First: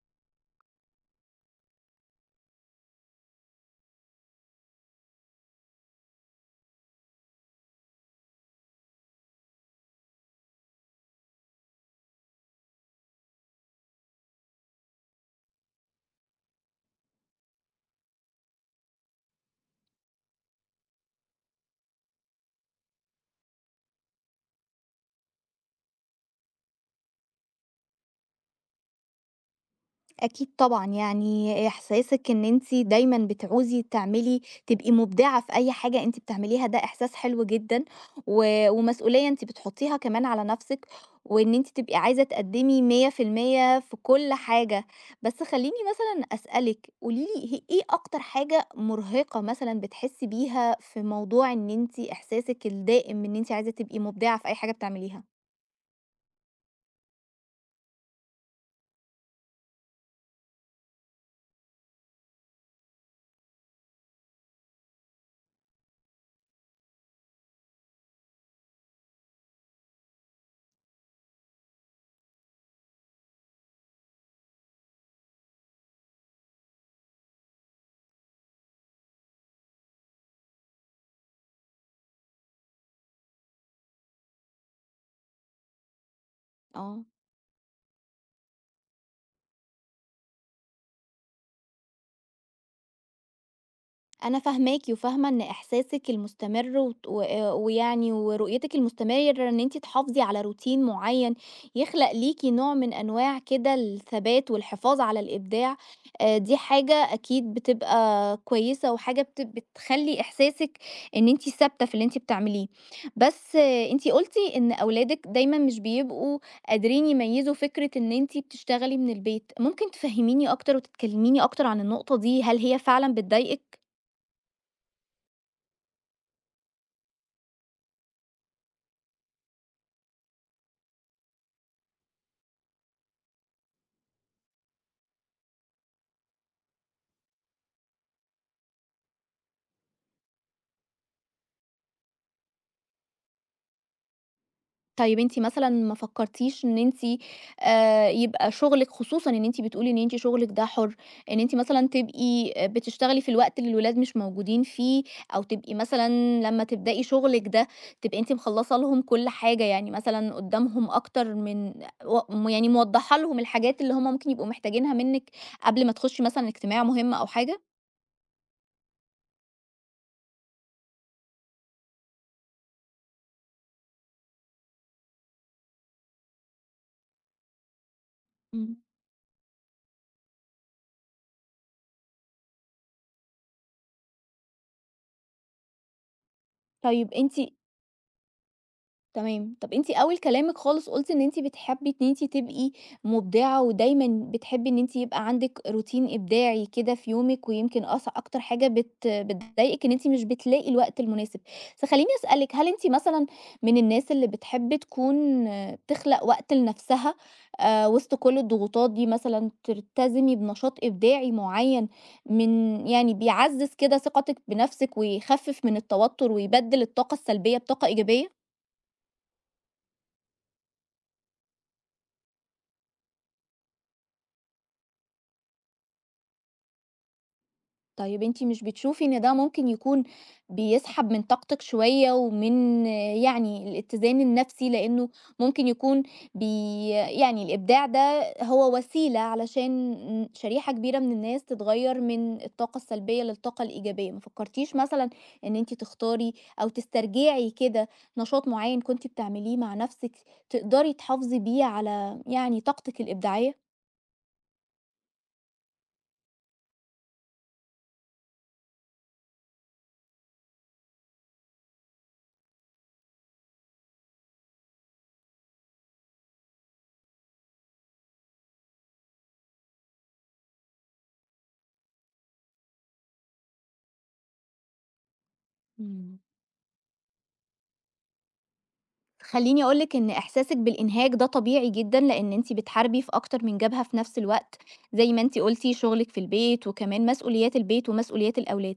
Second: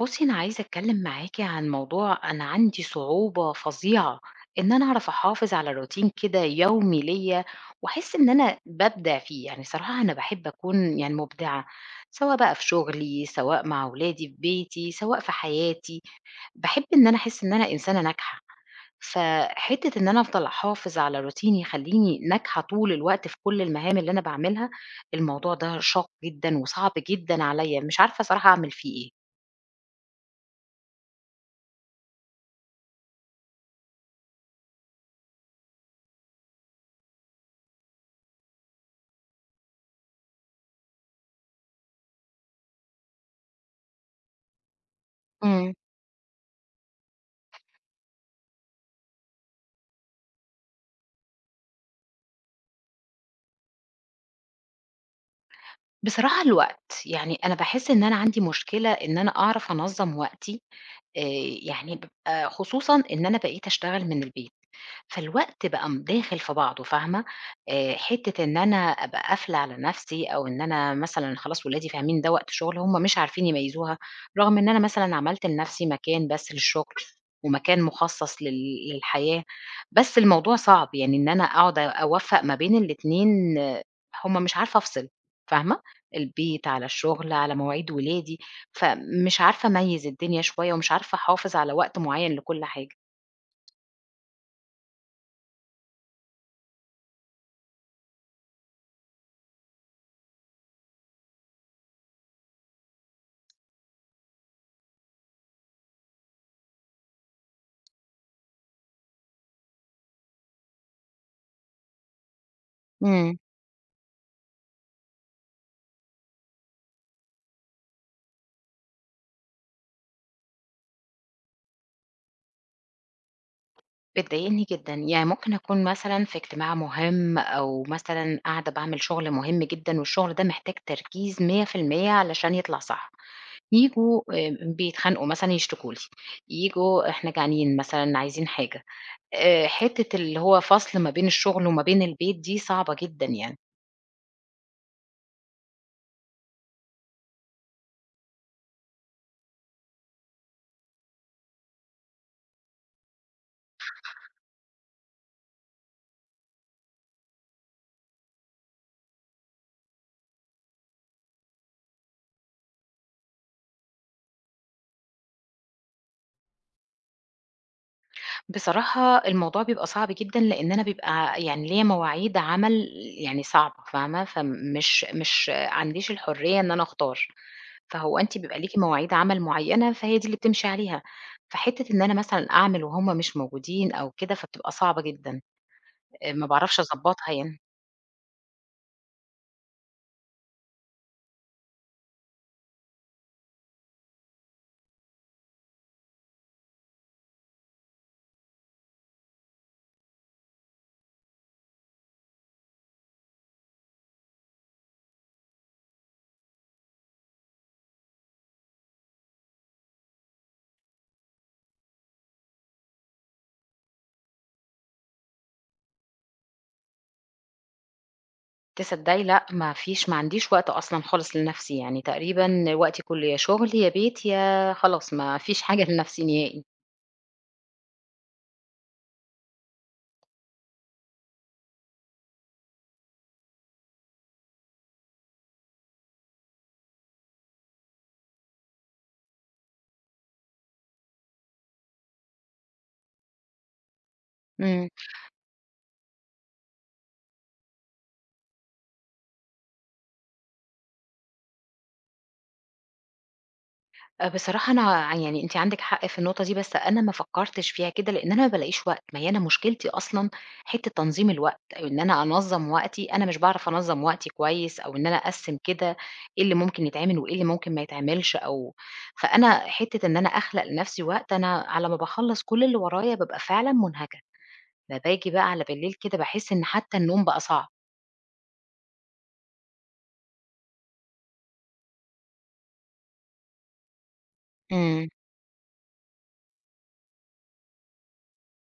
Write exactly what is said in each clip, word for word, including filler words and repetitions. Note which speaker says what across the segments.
Speaker 1: بُصّي، أنا عايزة أتكلّم معاكِ عن موضوع أنا عندي صعوبة فظيعة إن أنا أعرف أحافظ على روتين كده يومي ليّا وأحس إن أنا بابدع فيه، يعني صراحة أنا باحب أكون يعني مُبدعة، سواء بقى في شغلي، سواء مع ولادي في بيتي، سواء في حياتي، باحب إن أنا أحس إن أنا إنسانة ناجحة، فحتّة إن أنا أفضل أحافظ على روتين يخلّيني ناجحة طول الوقت في كل المهام اللي أنا باعملها، الموضوع ده شاق جدًا وصعب جدًا عليّا، مش عارفة صراحة أعمل فيه إيه.
Speaker 2: أكيد طبعًا، يعني إحساسِك إن أنتِ دايمًا بتعوزي تعملي تبقي مبدعة في أي حاجة أنتِ بتعمليها ده إحساس حلو جدًا، و ومسؤولية أنتِ بتحطيها كمان على نفسِك، وإن أنتِ تبقي عايزة تقدمي مية في المية في المية في كل حاجة، بس خلّيني
Speaker 1: إمم.
Speaker 2: مثلًا أسألِك، قولي لي ه إيه أكتر حاجة مرهقة مثلًا بتحسي بيها في موضوع إن أنتِ إحساسِك الدائم إن أنتِ عايزة تبقي مبدعة في أي حاجة بتعمليها؟
Speaker 1: بصراحة الوقت، يعني أنا باحس إن أنا عندي مشكلة إن أنا أعرف أنظّم وقتي، آآ يعني بابقى خصوصًا إن أنا بقيت أشتغل من البيت. فالوقت بقى م داخل في بعضه فاهمة، آآ حتّة إن أنا أبقى قافلة على نَفْسي أو إن أنا مثلًا خلاص ولادي فاهمين ده وقت شُغل، هم مش عارفين يميّزوها، رغم إن أنا مثلًا عملت لنَفْسي مكان بس للشُغل ومكان مخصّص لل للحياة، بس الموضوع صعب، يعني إن أنا أقعد أوفّق ما بين الاتنين آه، هم مش عارفة أفصل فاهمة، البيت، على
Speaker 2: آه.
Speaker 1: الشُغل، على مواعيد ولادي، فمش عارفة أميّز الدنيا شوية ومش عارفة أحافظ على وقت معيّن لكل حاجة.
Speaker 2: أنا فاهماكِ وفاهمة إن إحساسِك المستمر وت و آآ ويعني ورؤيتِك المستمرة إن أنتِ تحافظي على روتين معيّن يخلق ليكِ نوع من أنواع كده الثبات والحفاظ على الإبداع، آآ دي حاجة أكيد بتبقى كويسة وحاجة بت بتخلّي إحساسِك إن أنتِ ثابتة في اللي أنتِ بتعمليه.
Speaker 1: إمم.
Speaker 2: بس أنتِ قُلتِ إن أولادِك دايمًا مش بيبقوا قادرين يميّزوا فكرة إن أنتِ بتشتغلي من البيت، ممكن تفهّميني أكتر وتكلميني أكتر عن النقطة دي، هل هي فعلًا بتضايقِك؟
Speaker 1: بتضايقني جدًا، يعني ممكن أكون مثلًا في اجتماع مهم أو مثلًا قاعدة باعمل شغل مهم جدًا والشغل ده محتاج تركيز مية في المية علشان يطلع صح، ييجوا آآ بيتخانقوا مثلًا يشتكوا لي، ييجوا إحنا جعانين مثلًا عايزين حاجة، آآ حتة اللي هو فصل ما بين الشغل وما بين البيت دي صعبة جدًا يعني.
Speaker 2: طيب أنتِ مثلًا ما فكرتيش إن أنتِ آآ، يبقى شغلِك خصوصًا إن أنتِ بتقولي إن أنتِ شغلِك ده حُر، إن أنتِ مثلًا تبقي بتشتغلي في الوقت اللي الولاد مش موجودين فيه، أو تبقي مثلًا لمّا تبدئي شغلِك ده تبقي أنتِ مخلّصة لهم كل حاجة، يعني مثلًا قدّامهم أكتر من و يعني موضّحة لهم الحاجات اللي هم ممكن يبقوا محتاجينها منِّك قبل ما تخشي مثلًا اجتماع مهم أو حاجة؟
Speaker 1: بصراحة الموضوع بيبقى صعب جدًا لإن أنا بيبقى يعني ليّا مواعيد عمل يعني صعبة فاهمة؟ فمش مش عنديش الحرية إن أنا أختار. فهو أنتِ بيبقى
Speaker 2: إمم.
Speaker 1: ليكِ مواعيد عمل معيّنة، فهي دي اللي بتمشي عليها، فحتّة إن أنا مثلًا أعمل وهُم مش موجودين أو كده، فبتبقى صعبة جدًا، آآ ما باعرفش
Speaker 2: طيب
Speaker 1: أضبّطها
Speaker 2: أنتِ
Speaker 1: يعني.
Speaker 2: تمام. طب أنتِ أول كلامِك خالص قُلتِ إن أنتِ بتحبّي إن أنتِ تبقي مبدعة، ودايمًا بتحبّي إن أنتِ يبقى عندِك روتين إبداعي كده في يومِك، ويمكن أص أكتر حاجة بت بتضايقِك إن أنتِ مش بتلاقي الوقت المناسب. فخلّيني أسألِك، هل أنتِ مثلًا من الناس اللي بتحب تكون آه، تخلق وقت لنفسها آآ، وسط كل الضغوطات دي مثلًا تلتزمي بنشاط إبداعي معيّن من يعني بيعزّز كده ثقتِك بنفسِك، ويخفف من التوتر، ويبدّل الطاقة السلبية بطاقة إيجابية؟
Speaker 1: تصدّقي لأ، ما فيش ما عنديش وقت أصلًا خالص لنَفْسي، يعني تقريبًا وقتي كُلّه يا شُغل، يا بيت، يا خلاص ما فيش حاجة لنَفْسي نهائي.
Speaker 2: طيب أنتِ مش بتشوفي إن ده ممكن يكون بيسحب من طاقتِك شوية ومن آه، يعني الاتزان النفسي، لإنه ممكن يكون بي يعني الإبداع ده هو وسيلة علشان شريحة كبيرة من الناس تتغيّر من الطاقة السلبية للطاقة الإيجابية، ما فكرتيش
Speaker 1: إمم.
Speaker 2: مثلًا إن أنتِ تختاري أو تسترجعي كده نشاط معيّن كنتِ بتعمليه مع نفسِك تقدري تحافظي بيه على يعني طاقتِك الإبداعية؟
Speaker 1: آآ بصراحة أنا ع يعني أنتِ عندِك حق في النقطة دي، بس أنا ما فكّرتش فيها كده، لإن أنا ما بالاقيش وقت، ما هي أنا مشكلتي أصلًا حتّة تنظيم الوقت، أو إن أنا أنظّم وقتي، أنا مش باعرف أنظّم وقتي كويس، أو إن أنا أقسّم كده إيه اللي ممكن يتعمل وإيه اللي ممكن ما يتعملش أو فأنا حتّة إن أنا أخلق لنفسي وقت، أنا على ما باخلّص كل اللي ورايا بابقى فعلًا مُنهكة، ده باجي بقى على بالليل
Speaker 2: إمم.
Speaker 1: كده باحس إن حتّى النوم بقى صعب.
Speaker 2: خليني أقولك إن إحساسِك بالإنهاك ده طبيعي جدًا، لإن أنتِ بتحاربي في أكتر من جبهة في نفس الوقت،
Speaker 1: إمم،
Speaker 2: زي ما أنتِ قُلتِ شغلِك في البيت، وكمان مسؤوليات البيت ومسؤوليات الأولاد.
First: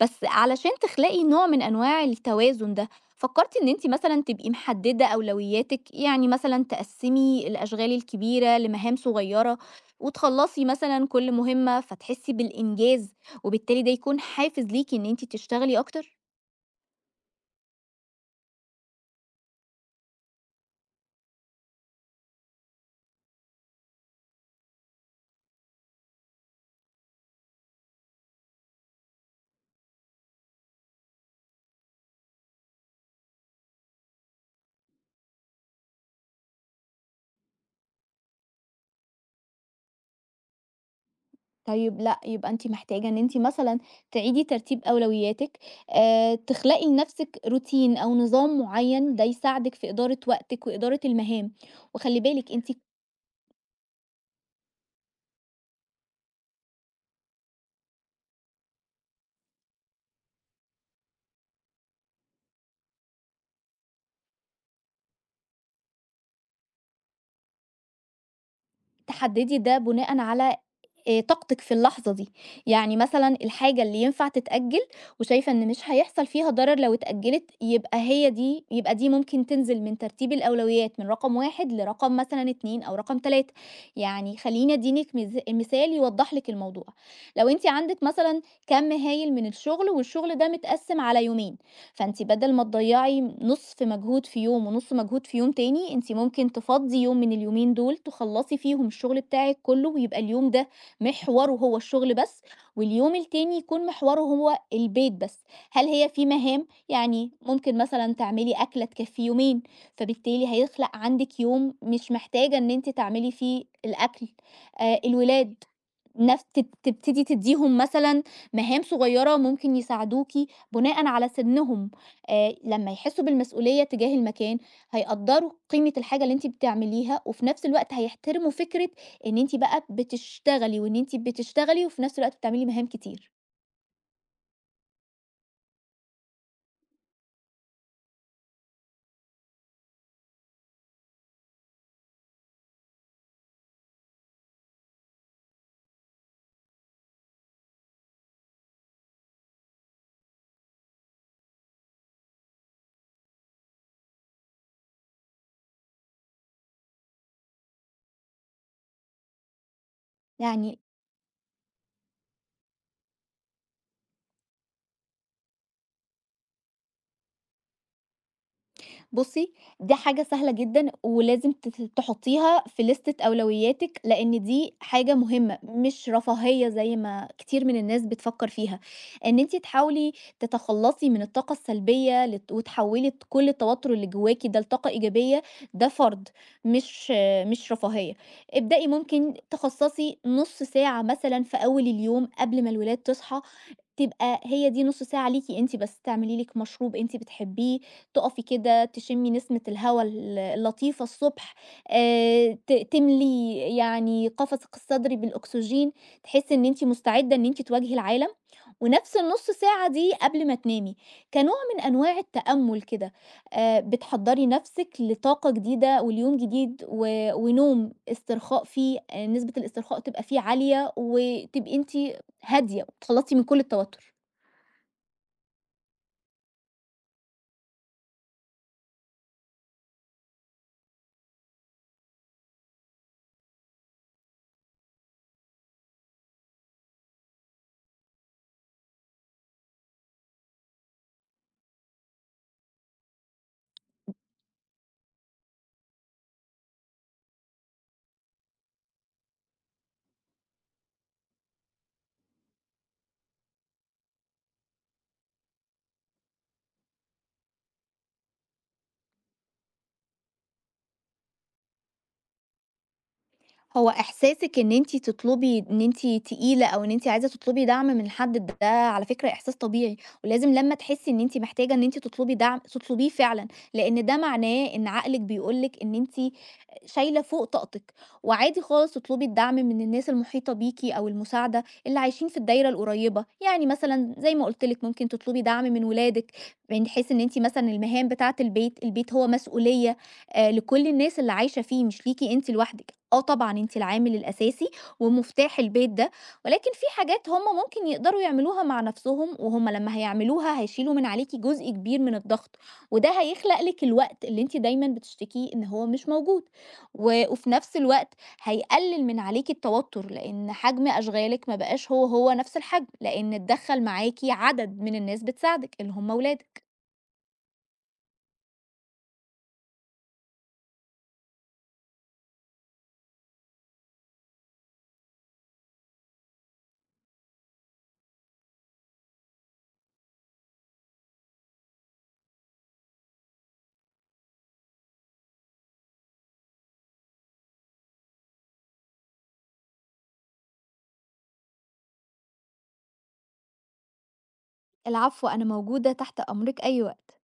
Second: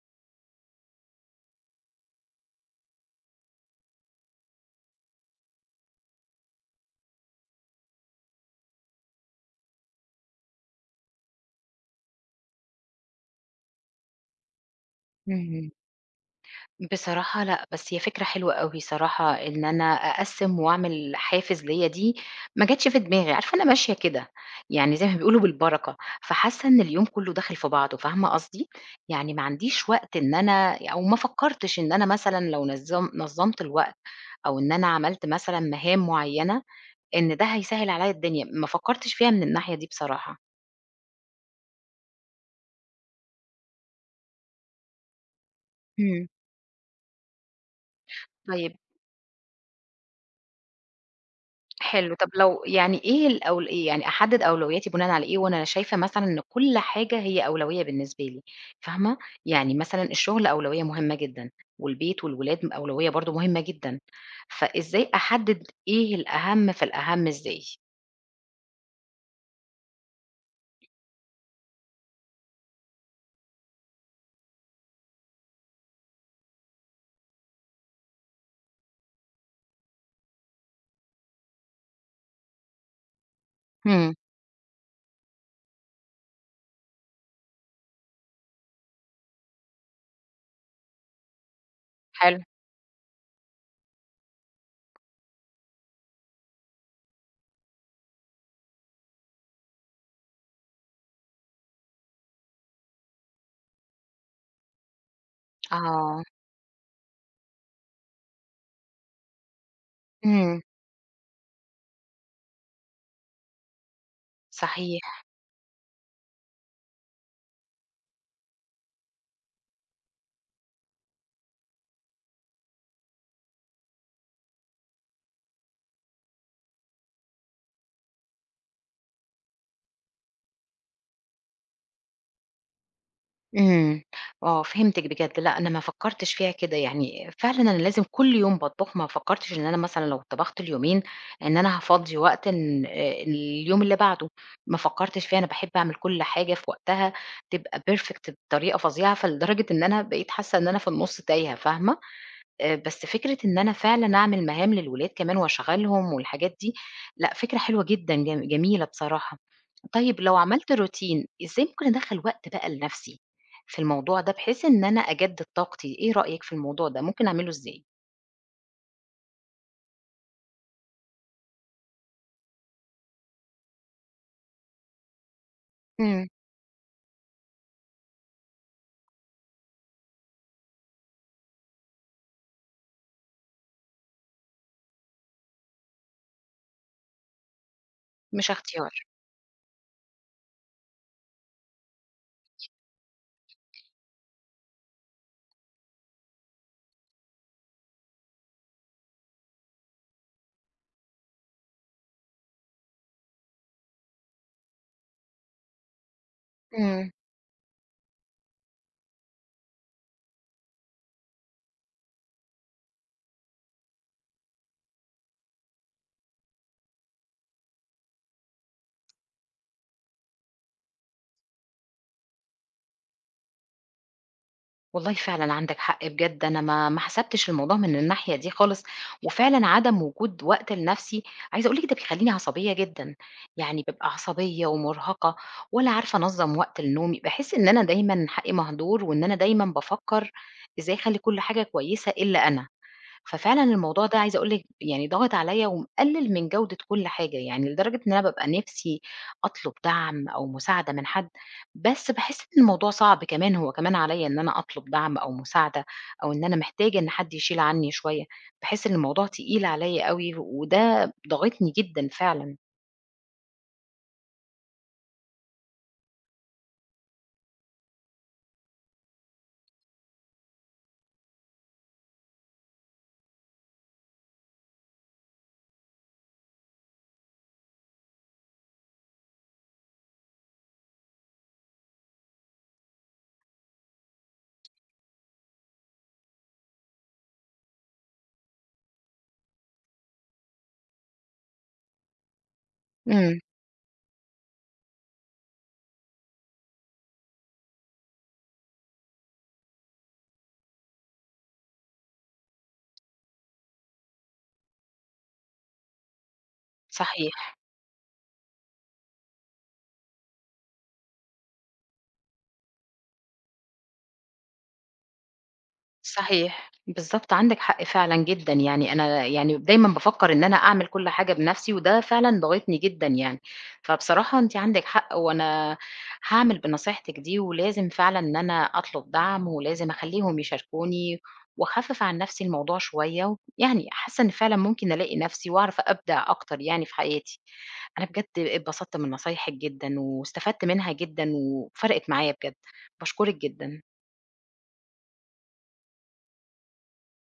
Speaker 2: بس علشان تخلقي نوع من أنواع التوازن ده، فكرتِ إن أنتِ مثلًا تبقي محددة أولوياتِك؟ يعني مثلًا تقسّمي الأشغال الكبيرة لمهام صغيرة، وتخلّصي مثلًا كل مهمة فتحسي بالإنجاز، وبالتالي ده يكون حافز ليكِ إن أنتِ
Speaker 1: اهم.
Speaker 2: تشتغلي أكتر؟
Speaker 1: بصراحة لأ، بس هي فكرة حلوة أوي صراحة إن أنا أقسّم وأعمل حافز ليّا دي ما جاتش في دماغي، عارفة أنا ماشية كده، يعني زي ما بيقولوا بالبركة، فحاسة إن اليوم كلّه داخل في بعضه، فاهمة قصدي؟ يعني ما عنديش وقت إن أنا أو ما فكّرتش إن أنا مثلًا لو نظم نظّمت الوقت أو إن أنا عملت مثلًا مهام معيّنة، إن ده هيسهّل عليّا الدنيا، ما فكّرتش فيها من الناحية دي بصراحة.
Speaker 2: طيب لأ، يبقى أنتِ محتاجة إن أنتِ مثلًا تعيدي ترتيب أولوياتِك،
Speaker 1: إمم،
Speaker 2: آآ تخلقي لنفسِك روتين أو نظام
Speaker 1: طيب
Speaker 2: معيّن ده يساعدِك في إدارة وقتِك وإدارة المهام،
Speaker 1: حلو،
Speaker 2: وخلّي
Speaker 1: طب
Speaker 2: بالِك
Speaker 1: لو
Speaker 2: أنتِ
Speaker 1: يعني إيه الأول إيه يعني أحدد أولوياتي بناءً على إيه وأنا شايفة مثلًا إن كل حاجة هي أولوية بالنسبة لي، فاهمة؟ يعني مثلًا الشغل أولوية مهمة جدًا، والبيت والولاد م أولوية برضه مهمة جدًا، فإزاي أحدد إيه الأهم في الأهم إزاي؟
Speaker 2: تحددي ده بناءً على آآ طاقتِك في اللحظة دي، يعني مثلًا الحاجة اللي ينفع تتأجل وشايفة إن مش هيحصل فيها ضرر لو اتأجلت، يبقى هي دي يبقى دي ممكن تنزل من ترتيب الأولويات من رقم واحد لرقم مثلًا اتنين أو رقم تلاتة
Speaker 1: إمم،
Speaker 2: يعني خلّيني أدينِك مز مثال يوضّح لِك الموضوع، لو أنتِ عندِك مثلًا كَم هايل من الشغل والشغل ده متقسّم على يومين، فأنتِ
Speaker 1: حلو،
Speaker 2: بدل ما تضيّعي نُصف مجهود في يوم ونُص مجهود في يوم تاني، أنتِ ممكن تفضّي يوم من اليومين دول تخلّصي فيهم الشغل بتاعِك كُلّه، ويبقى اليوم ده محوره هو الشغل بس، واليوم التاني يكون محوره هو البيت بس. هل هي
Speaker 1: آه،
Speaker 2: في مهام؟ يعني ممكن مثلًا تعملي أكلة تكفّي يومين، فبالتالي
Speaker 1: إمم،
Speaker 2: هيخلق عندِك يوم مش محتاجة إن أنتِ تعملي فيه الأكل. آآ
Speaker 1: صحيح.
Speaker 2: الولاد نف تب تبتدي تدّيهم مثلًا مهام صغيّرة ممكن يساعدوكِ بناءً على سِنّهم، آآ لمّا يحسّوا بالمسؤولية تجاه المكان، هيقدّروا قيمة الحاجة اللي أنتِ بتعمليها، وفي نفس الوقت هيحترموا فكرة إن أنتِ بقى بتشتغلي، وإن أنتِ بتشتغلي وفي نفس الوقت بتعملي مهام كتير،
Speaker 1: إمم، آه فهمتِك بجد، لأ أنا ما فكّرتش فيها كده، يعني فعلًا أنا لازم كل يوم باطبخ، ما فكّرتش إن أنا مثلًا لو طبخت اليومين إن أنا هافضّي وقت إن آآ اليوم اللي بعده، ما فكّرتش فيها، أنا باحب أعمل كل حاجة في وقتها تبقى perfect بطريقة فظيعة، فلدرجة إن أنا بقيت حاسة إن أنا في النُص تايهة، فاهمة؟ آآ بس فكرة إن أنا فعلًا أعمل مهام للولاد كمان وأشغّلهم والحاجات دي، لأ فكرة حلوة جدًا جم جميلة بصراحة. طيب لو عملت
Speaker 2: يعني
Speaker 1: روتين، إزاي ممكن أدخّل وقت بقى لنَفْسي في الموضوع ده بحيث إن أنا أجدد طاقتي، إيه رأيك في الموضوع ده، ممكن أعمله إزاي؟
Speaker 2: بُصّي، دي حاجة سهلة جدًا ولازم تت تحطّيها في ليستة أولوياتِك، لإن دي حاجة مهمة، مش
Speaker 1: إمم،
Speaker 2: رفاهية زي ما كتير من الناس بتفكّر فيها. إن أنتِ تحاولي تتخلّصي من الطاقة السلبية لت وتحوّلي ت كل التوتُّر اللي جوّاكِ ده لطاقة إيجابية، ده فرض مش مش رفاهية.
Speaker 1: مش
Speaker 2: ابدئي
Speaker 1: اختيار.
Speaker 2: ممكن تخصّصي نُص ساعة مثلًا في أول اليوم قبل ما الولاد تصحى تبقى هي دي نُص ساعة ليكِ أنتِ بس، تعملي لِك مشروب أنتِ بتحبيه، تُقفي كده تشمي نسمة الهوا ال اللطيفة الصبح، آآ ت تملي يعني قفصِك الصدري بالأكسجين، تحسّي إن أنتِ
Speaker 1: إمم.
Speaker 2: مستعدة إن أنتِ تواجهي العالم، ونفس النُص ساعة دي قبل ما تنامي، كنوع من أنواع التأمُّل كده، آآ بتحضّري نفسِك لطاقة جديدة وليوم جديد و ونوم استرخاء فيه آآ نسبة الاسترخاء تبقى فيه عالية، وتبقي أنتِ هادية وتخلّصي من كل التوتر.
Speaker 1: والله فعلًا عندك حق بجد، أنا ما ما حسبتش الموضوع من الناحية دي خالص، وفعلًا عدم وجود وقت لنفسي عايزة أقول لِك ده بيخلّيني عصبية جدًا، يعني بابقى عصبية ومرهقة ولا عارفة أنظّم وقت لنومي، باحس إن أنا دايمًا حقي مهدور وإن أنا دايمًا بافكّر إزاي أخلّي كل حاجة كويسة إلا أنا. ففعلًا الموضوع ده عايزة أقول لِك يعني ضاغط عليّا ومقلِّل من جودة كل حاجة، يعني لدرجة إن أنا بابقى نِفسي أطلب دعم أو مساعدة من حد، بس باحس إن الموضوع صعب كمان، هو كمان عليّا إن أنا أطلب دعم أو مساعدة أو إن أنا محتاجة إن حد يشيل عني شوية، باحس إن الموضوع تقيل عليّا أوي وده ضاغطني جدًا فعلًا.
Speaker 2: هو إحساسِك إن أنتِ تطلبي إن أنتِ تقيلة أو إن أنتِ عايزة تطلبي دعم من حد، ده على فكرة إحساس طبيعي، ولازم لمّا تحسّي إن أنتِ محتاجة إن أنتِ تطلبي دعم، تطلبيه فعلًا، لإن ده معناه إن عقلِك بيقول لِك إن أنتِ شايلة فوق طاقتِك، وعادي خالص تطلبي الدعم من الناس المحيطة بيكِ أو المساعدة اللي عايشين في الدايرة القريبة، يعني مثلًا زي ما قُلت لِك ممكن تطلبي دعم من ولادِك، من حيث إن أنتِ مثلًا المهام بتاعة البيت، البيت هو مسؤولية آآ لكل الناس اللي عايشة فيه مش ليكِ أنتِ لوحدِك. آه
Speaker 1: إمم،
Speaker 2: طبعًا أنتِ العامل الأساسي ومفتاح البيت ده، ولكن في حاجات هم ممكن يقدروا يعملوها مع نفسهم، وهم لمّا هيعملوها هيشيلوا من عليكِ جزء كبير من الضغط، وده هيخلق لِك الوقت اللي أنتِ دايمًا بتشتكيه إن هو مش موجود، و وفي
Speaker 1: صحيح.
Speaker 2: نفس الوقت هيقلل من عليكِ التوتر، لأن حجم أشغالِك ما بقاش هو، هو نفس الحجم، لأن اتدخل معاكِ عدد من الناس بتساعدِك اللي هم ولادِك.
Speaker 1: صحيح، بالضبط عندِك حق فعلًا جدًا، يعني أنا يعني دايمًا بافكّر إن أنا أعمل كل حاجة بنَفْسي وده فعلًا ضاغطني جدًا يعني، فبصراحة أنتِ عندِك حق وأنا هاعمل بنصيحتِك دي ولازم فعلًا إن أنا أطلب دعم ولازم أخلّيهم يشاركوني وأخفِّف عن نَفْسي الموضوع شوية، يعني حاسة إن فعلًا ممكن ألاقي نَفْسي وأعرف أبدع أكتر يعني في حياتي. أنا بجد اتبسطت من نصايحِك جدًا واستفدت منها جدًا وفرقِت معايا بجد، باشكرِك جدًا.
Speaker 2: العفو، أنا موجودة تحت أمرِك أي وقت.